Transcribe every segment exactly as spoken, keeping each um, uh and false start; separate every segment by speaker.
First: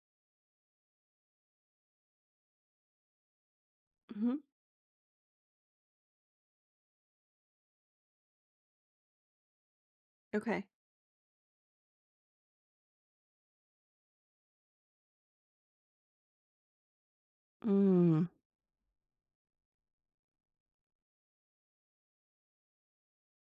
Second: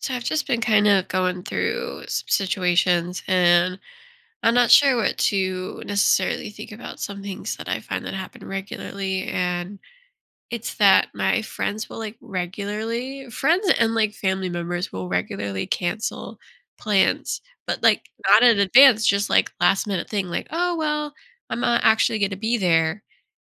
Speaker 1: So I've just been kind of going through some situations, and
Speaker 2: Mhm.
Speaker 1: I'm not sure what to necessarily think about some things that I find that happen regularly. And
Speaker 2: Okay.
Speaker 1: it's that my friends will, like, regularly — friends and like family members will regularly cancel plans, but like
Speaker 2: Mm.
Speaker 1: not in advance, just like last minute thing, like, oh well, I'm not actually going to be there,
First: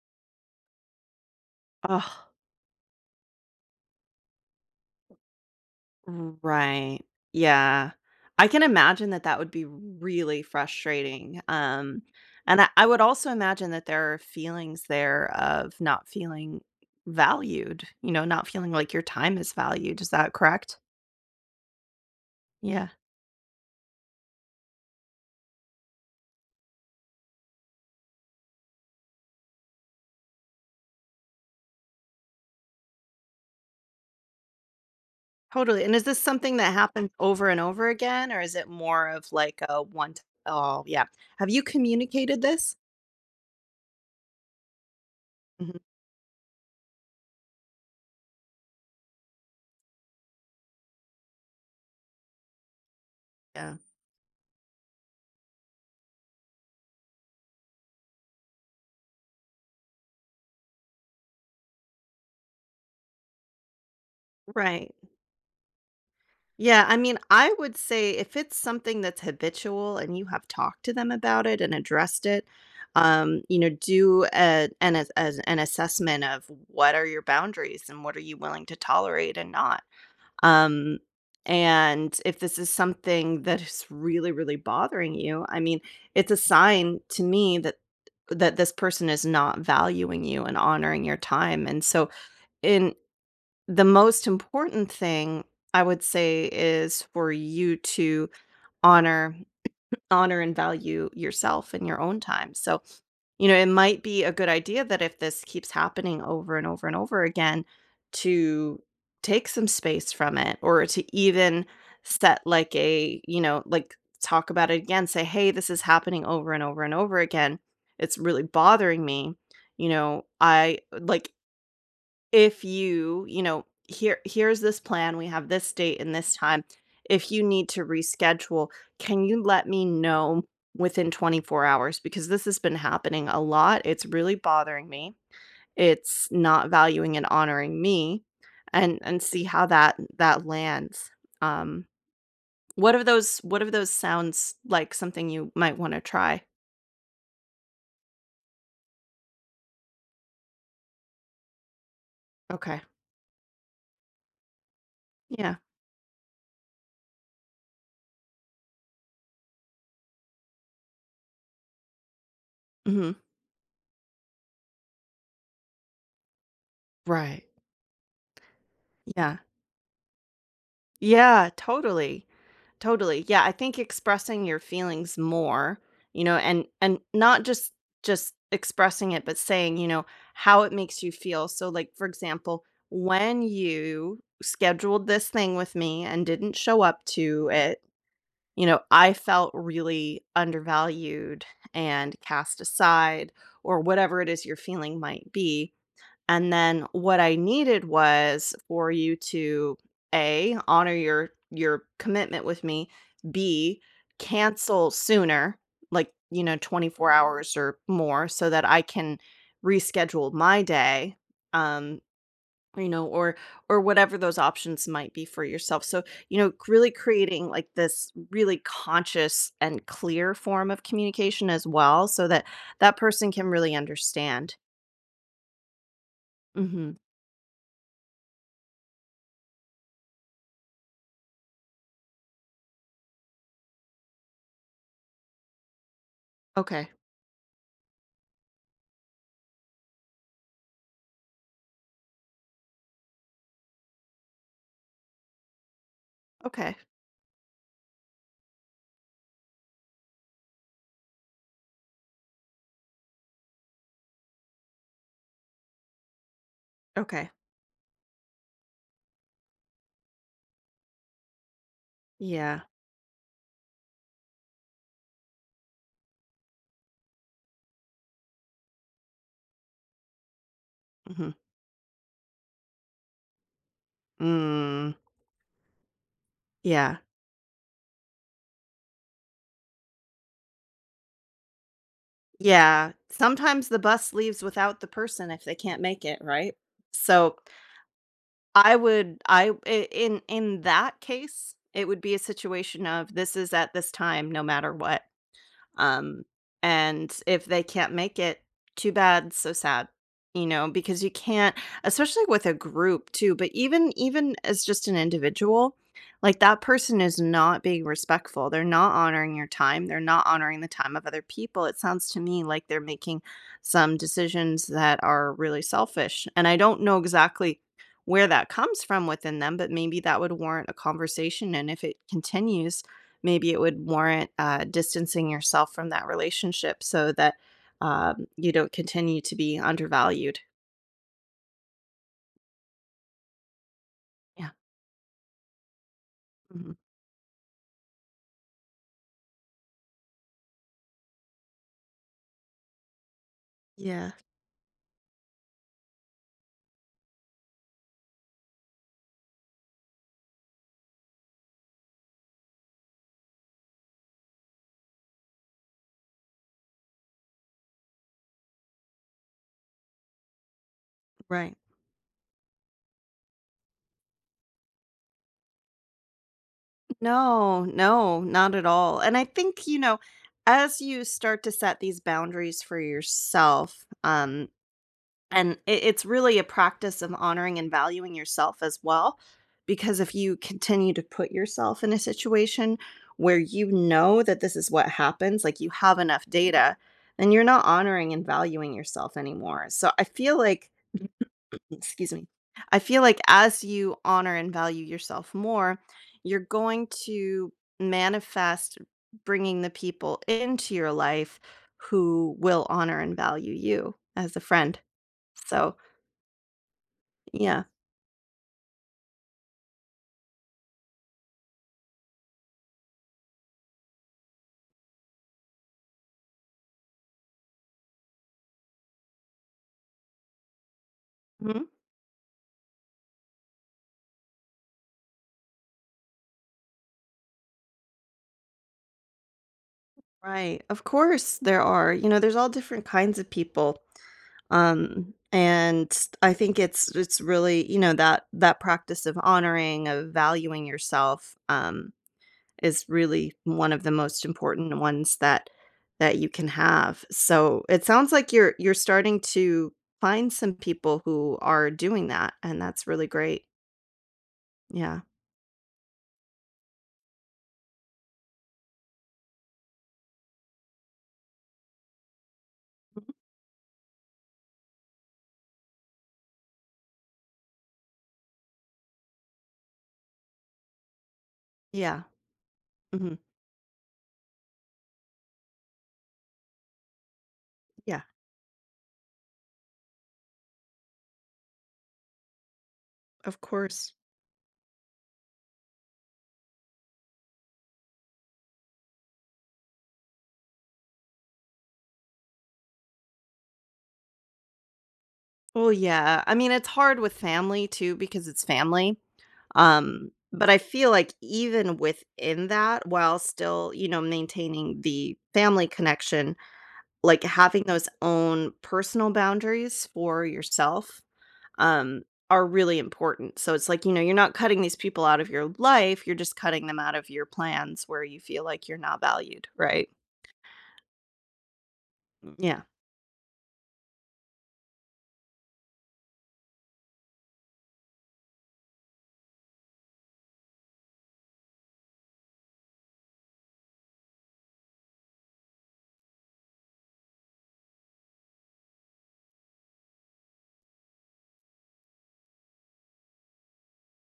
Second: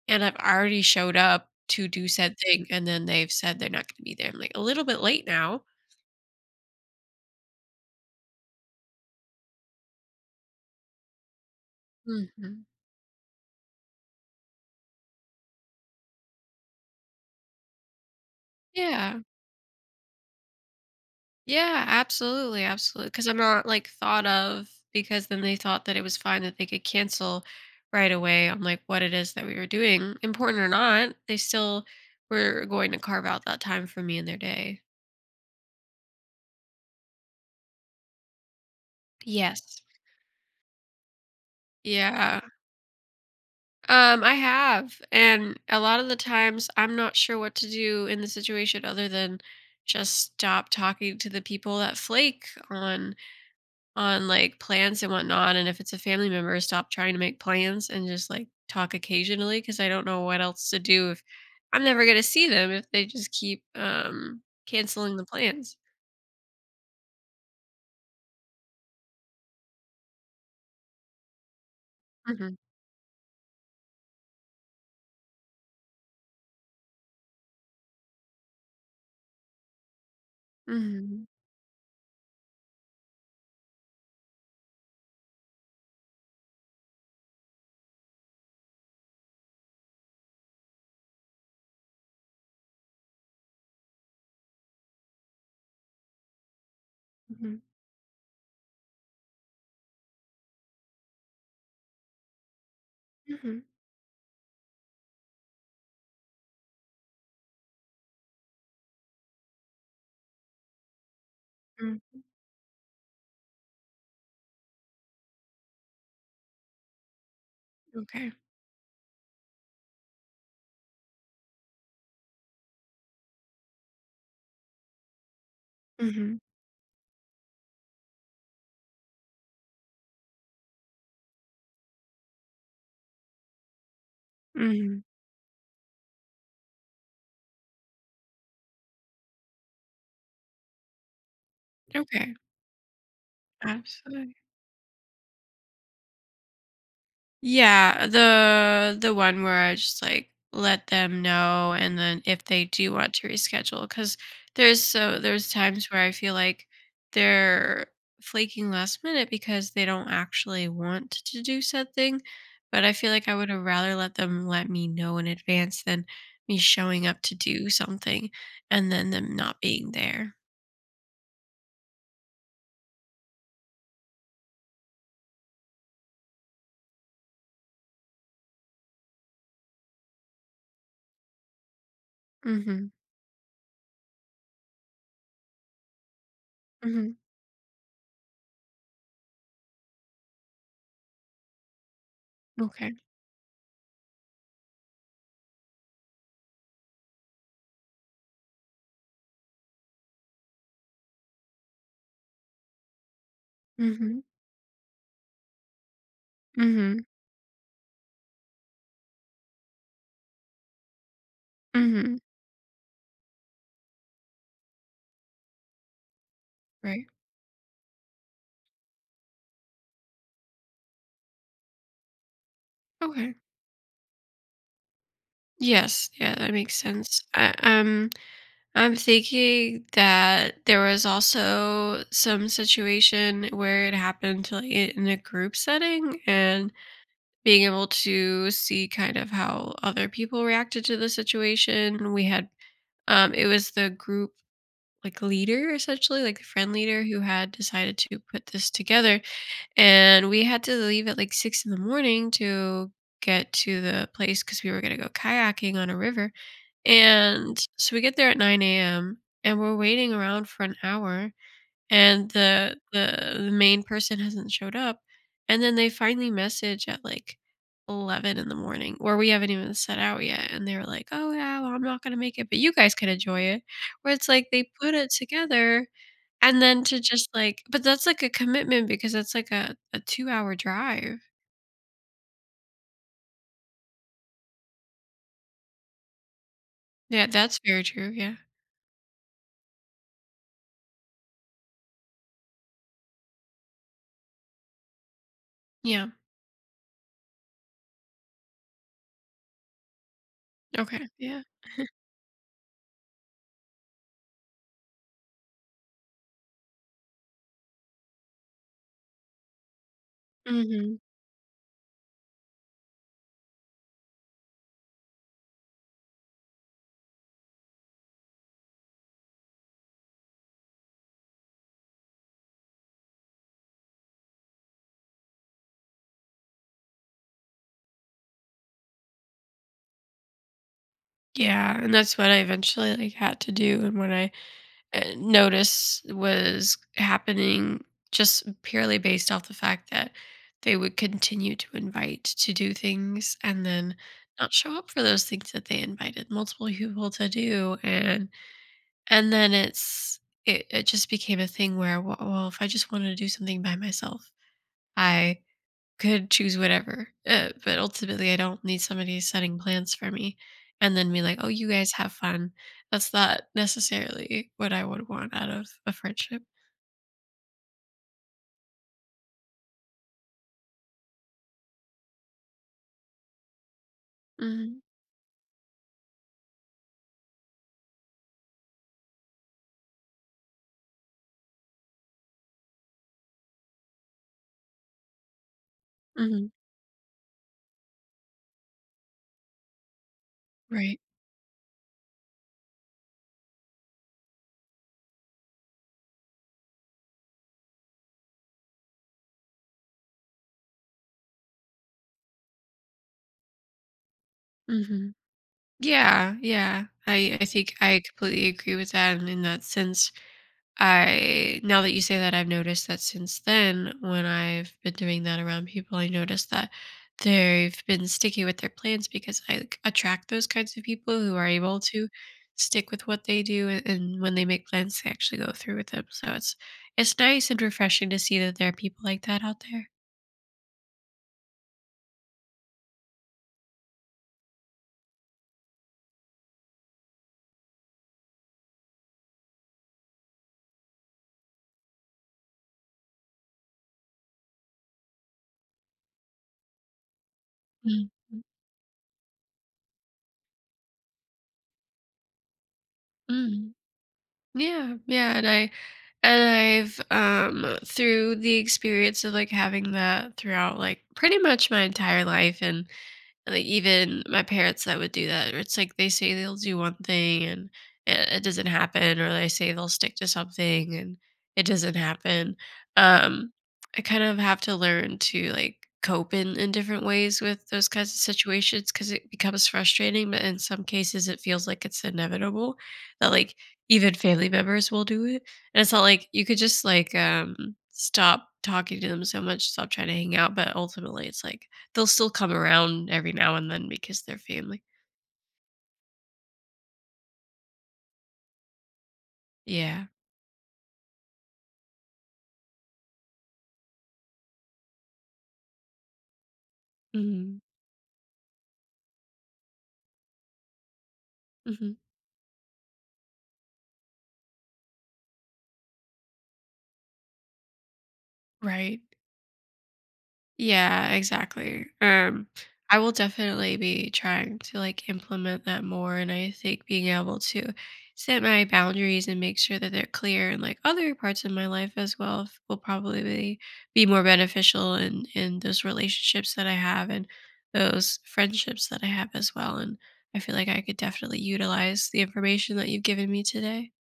Speaker 1: and I've already showed up to do
Speaker 2: Oh,
Speaker 1: said thing, and then they've said they're not going to be there. I'm like a little bit late now.
Speaker 2: right. Yeah. I can imagine that that would be really frustrating. Um, and
Speaker 1: Hmm.
Speaker 2: I, I would also imagine that there are feelings there of not feeling valued, you know, not feeling like your
Speaker 1: Yeah.
Speaker 2: time is valued. Is that correct?
Speaker 1: Yeah, absolutely,
Speaker 2: Yeah,
Speaker 1: absolutely. Because I'm not like thought of, because then they thought that it was fine that they could cancel right away on like what it is that we were doing, important or not. They still were going to carve out that time for me in their day.
Speaker 2: totally. And is this something that happens over and over again, or is it more of like a
Speaker 1: Yes.
Speaker 2: one? t- Oh, yeah. Have you communicated
Speaker 1: Yeah.
Speaker 2: this?
Speaker 1: Um, I have. And
Speaker 2: Mhm.
Speaker 1: a lot of the times I'm not sure what to do in the situation other than just stop talking to the people that flake on
Speaker 2: Yeah.
Speaker 1: on like plans and whatnot. And if it's a family member, stop trying to make plans and just like talk occasionally, because I don't know what else to do if I'm never going to see them if they just keep um,
Speaker 2: Right.
Speaker 1: canceling the plans.
Speaker 2: Yeah, I mean, I would say if it's something that's habitual and you have talked to them about it and addressed it,
Speaker 1: Hmm.
Speaker 2: um, you know, do a, an as as an assessment of what are your boundaries and what are you willing to tolerate and not. Um,
Speaker 1: Hmm.
Speaker 2: and if this is something that is really, really bothering you, I mean, it's a sign to me that that this person is not valuing you and honoring your time. And so, in the most important thing I would say is for
Speaker 1: Hmm.
Speaker 2: you to honor honor and value yourself in your own time. So, you know,
Speaker 1: Hmm.
Speaker 2: it might be a good idea that if this keeps happening over and over and over again to take some space from it or to even
Speaker 1: Hmm.
Speaker 2: set like a, you know, like talk about it again, say, "Hey, this is happening over and over and over again. It's
Speaker 1: Okay.
Speaker 2: really bothering me." You know, I like if you, you know, here here's this plan, we have this date and this
Speaker 1: Hmm.
Speaker 2: time. If you need to reschedule, can you let me know within twenty-four hours? Because this has been happening a lot. It's really bothering
Speaker 1: Hmm.
Speaker 2: me. It's not valuing and honoring me and and see how that that lands. Um
Speaker 1: Okay.
Speaker 2: what of those what of those
Speaker 1: Absolutely.
Speaker 2: sounds like something you might want to try?
Speaker 1: Yeah, the the one where I just like let them know, and then if they
Speaker 2: Okay.
Speaker 1: do want to reschedule, cuz there's so there's
Speaker 2: Yeah.
Speaker 1: times where I feel like they're flaking last minute because they don't actually want to do something, but I feel
Speaker 2: Mhm.
Speaker 1: like I would have rather let them let me know in advance than me showing up to
Speaker 2: Right.
Speaker 1: do something and then them
Speaker 2: Yeah.
Speaker 1: not being there.
Speaker 2: Yeah, totally. Totally. Yeah, I think expressing your feelings more, you know, and and not just just expressing it, but saying, you know, how it makes you feel. So like for example,
Speaker 1: Mhm.
Speaker 2: when you scheduled this thing with me and didn't show up
Speaker 1: Mhm.
Speaker 2: to it, you know, I felt really undervalued and cast
Speaker 1: Okay.
Speaker 2: aside or whatever it is your feeling might be. And then what I needed was for you to A, honor your your commitment with me, B,
Speaker 1: Mhm.
Speaker 2: cancel sooner, like, you know,
Speaker 1: Mhm.
Speaker 2: twenty-four hours or more so that I can reschedule my day. Um,
Speaker 1: Mhm.
Speaker 2: you know, or or whatever those options might be for yourself. So, you know, really
Speaker 1: Right.
Speaker 2: creating like this really conscious and clear form of communication as well so that that person
Speaker 1: Okay.
Speaker 2: can really understand.
Speaker 1: Yes, yeah, that makes
Speaker 2: Mhm.
Speaker 1: sense. I, um, I'm thinking that there was also some situation where it happened to like i- in a group setting, and
Speaker 2: Okay.
Speaker 1: being able to see kind of how other people reacted to the situation. We had um It was the group, like, leader, essentially, like the friend
Speaker 2: Okay.
Speaker 1: leader who had decided to put this together, and we had to leave at like six in the morning to get to the place because we were gonna go kayaking on a river,
Speaker 2: Okay.
Speaker 1: and so we get there at nine a m and we're waiting around for an hour, and
Speaker 2: Yeah.
Speaker 1: the the the main person hasn't showed up. And then they finally message at like eleven in the morning, where we haven't even set out yet. And they're like, oh,
Speaker 2: Mhm.
Speaker 1: yeah, well, I'm not going to make it, but you guys can enjoy it. Where it's like they
Speaker 2: Mm.
Speaker 1: put it together, and then
Speaker 2: Yeah.
Speaker 1: to just like, but that's like a commitment because that's like a, a two hour drive.
Speaker 2: Yeah. Sometimes the bus leaves without the person if they can't make it, right?
Speaker 1: Yeah,
Speaker 2: So,
Speaker 1: that's very true. Yeah.
Speaker 2: I would I I in in that case, it would be a situation of this is at this time no matter what.
Speaker 1: Yeah.
Speaker 2: Um, and if they can't make it, too bad, so sad, you know, because
Speaker 1: Okay.
Speaker 2: you
Speaker 1: Yeah.
Speaker 2: can't, especially with a group too, but even even as just an individual, like that person is not being respectful. They're not honoring your time. They're not honoring the time
Speaker 1: Hmm.
Speaker 2: of other people. It sounds to me like they're making some decisions that are really selfish. And I don't know exactly where that comes from within them, but maybe that would warrant a conversation. And if it continues, maybe it would warrant uh, distancing yourself from that relationship so that um, you don't continue to be undervalued.
Speaker 1: Yeah, and that's what I eventually, like, had to do, and what I,
Speaker 2: Yeah.
Speaker 1: uh, noticed
Speaker 2: Mhm.
Speaker 1: was happening, just purely based off the fact that they would continue to invite to do things and then
Speaker 2: Yeah,
Speaker 1: not show up for those things that they invited multiple people to do, and and then it's it it just became a thing where, "Well well, if I just wanted to do something by myself, I" could choose whatever, uh, but ultimately, I don't need somebody setting plans for me and then be like, "Oh,
Speaker 2: right.
Speaker 1: you guys have fun." That's not necessarily what I would want out of a friendship.
Speaker 2: No, no, not at all. And I think, you know, as you start to set these boundaries for yourself, um,
Speaker 1: Mhm,
Speaker 2: and it it's really a practice of honoring and valuing yourself as well, because if you continue to put yourself in a situation where you know that this is what happens, like, you have enough
Speaker 1: mhm,
Speaker 2: data, then you're not honoring and valuing yourself anymore. So I feel like
Speaker 1: right,
Speaker 2: excuse me. I feel like as you honor and value yourself more, you're going to manifest bringing the people into your life who will honor and value you as a friend.
Speaker 1: mhm.
Speaker 2: So
Speaker 1: Yeah, yeah, I I
Speaker 2: yeah.
Speaker 1: think I completely agree with that and in that sense. I now that you say that, I've noticed that since then, when I've been doing that around people, I noticed that they've been sticky with their plans because I, like, attract those kinds of people who are
Speaker 2: Mhm.
Speaker 1: able to stick with what they do, and, and when they make plans, they actually go through with them. So it's it's nice and refreshing to see that there are people like that out there.
Speaker 2: Right. Of course there are. You know, there's all different kinds of people. Um, and I think it's it's really, you know, that that practice of honoring, of valuing yourself, um, is really one of the most important ones that that you can have. So it
Speaker 1: Mm,
Speaker 2: sounds like you're you're starting to find some people who are doing that, and that's really great.
Speaker 1: mm. Yeah,
Speaker 2: Yeah.
Speaker 1: yeah, and I and I've um through the experience of like having that throughout like pretty much my entire life and And, like even my parents that would do that, or it's like they say they'll do one thing and it, it doesn't happen, or they say they'll stick to something and it doesn't
Speaker 2: Yeah.
Speaker 1: happen.
Speaker 2: Mhm.
Speaker 1: um I kind of have to learn to like cope in in different ways with those
Speaker 2: Yeah.
Speaker 1: kinds of situations because it becomes frustrating, but in some cases it feels like it's inevitable that,
Speaker 2: Of
Speaker 1: like,
Speaker 2: course.
Speaker 1: even family members will do it. And it's not like you could just like um stop talking to them so much, stop trying to hang out, but ultimately it's like they'll still come around every now and then because they're family.
Speaker 2: Oh yeah. I mean, it's hard with family too because it's family.
Speaker 1: Yeah.
Speaker 2: Um, but I feel like even within that, while still, you know, maintaining the family connection, like
Speaker 1: Mhm.
Speaker 2: having those own personal boundaries for yourself,
Speaker 1: Mhm.
Speaker 2: um, are really important. So it's like, you know, you're not cutting these people out of your life, you're just cutting them out of your plans where you feel like you're
Speaker 1: Right.
Speaker 2: not valued, right?
Speaker 1: Yeah, exactly. Um,
Speaker 2: Yeah.
Speaker 1: I will definitely be trying to like implement that more. And I think being able to set my boundaries and make sure that they're clear in like other parts of my life as well f- will probably be, be more beneficial in, in those relationships that I have and those friendships that I have as well. And I feel like I could definitely utilize the information that you've given me today.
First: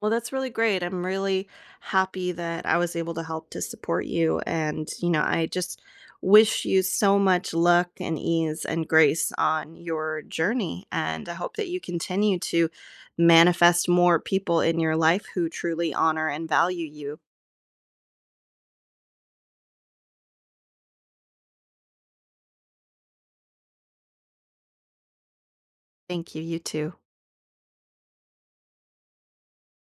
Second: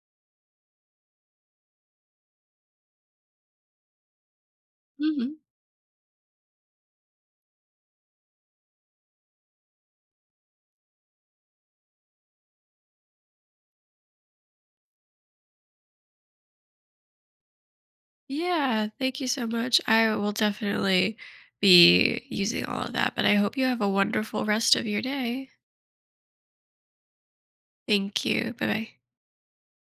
Speaker 2: Well, that's really great. I'm really happy that I was able to help to support you. And, you know,
Speaker 1: Mhm.
Speaker 2: I just wish you so much luck and ease and grace on your journey. And I hope that you continue to manifest more people in your life who truly honor and value you.
Speaker 1: Yeah, thank you so much. I will definitely be using all of that, but I hope you have a wonderful rest of your day.
Speaker 2: Thank you. You too.
Speaker 1: Thank you. Bye bye.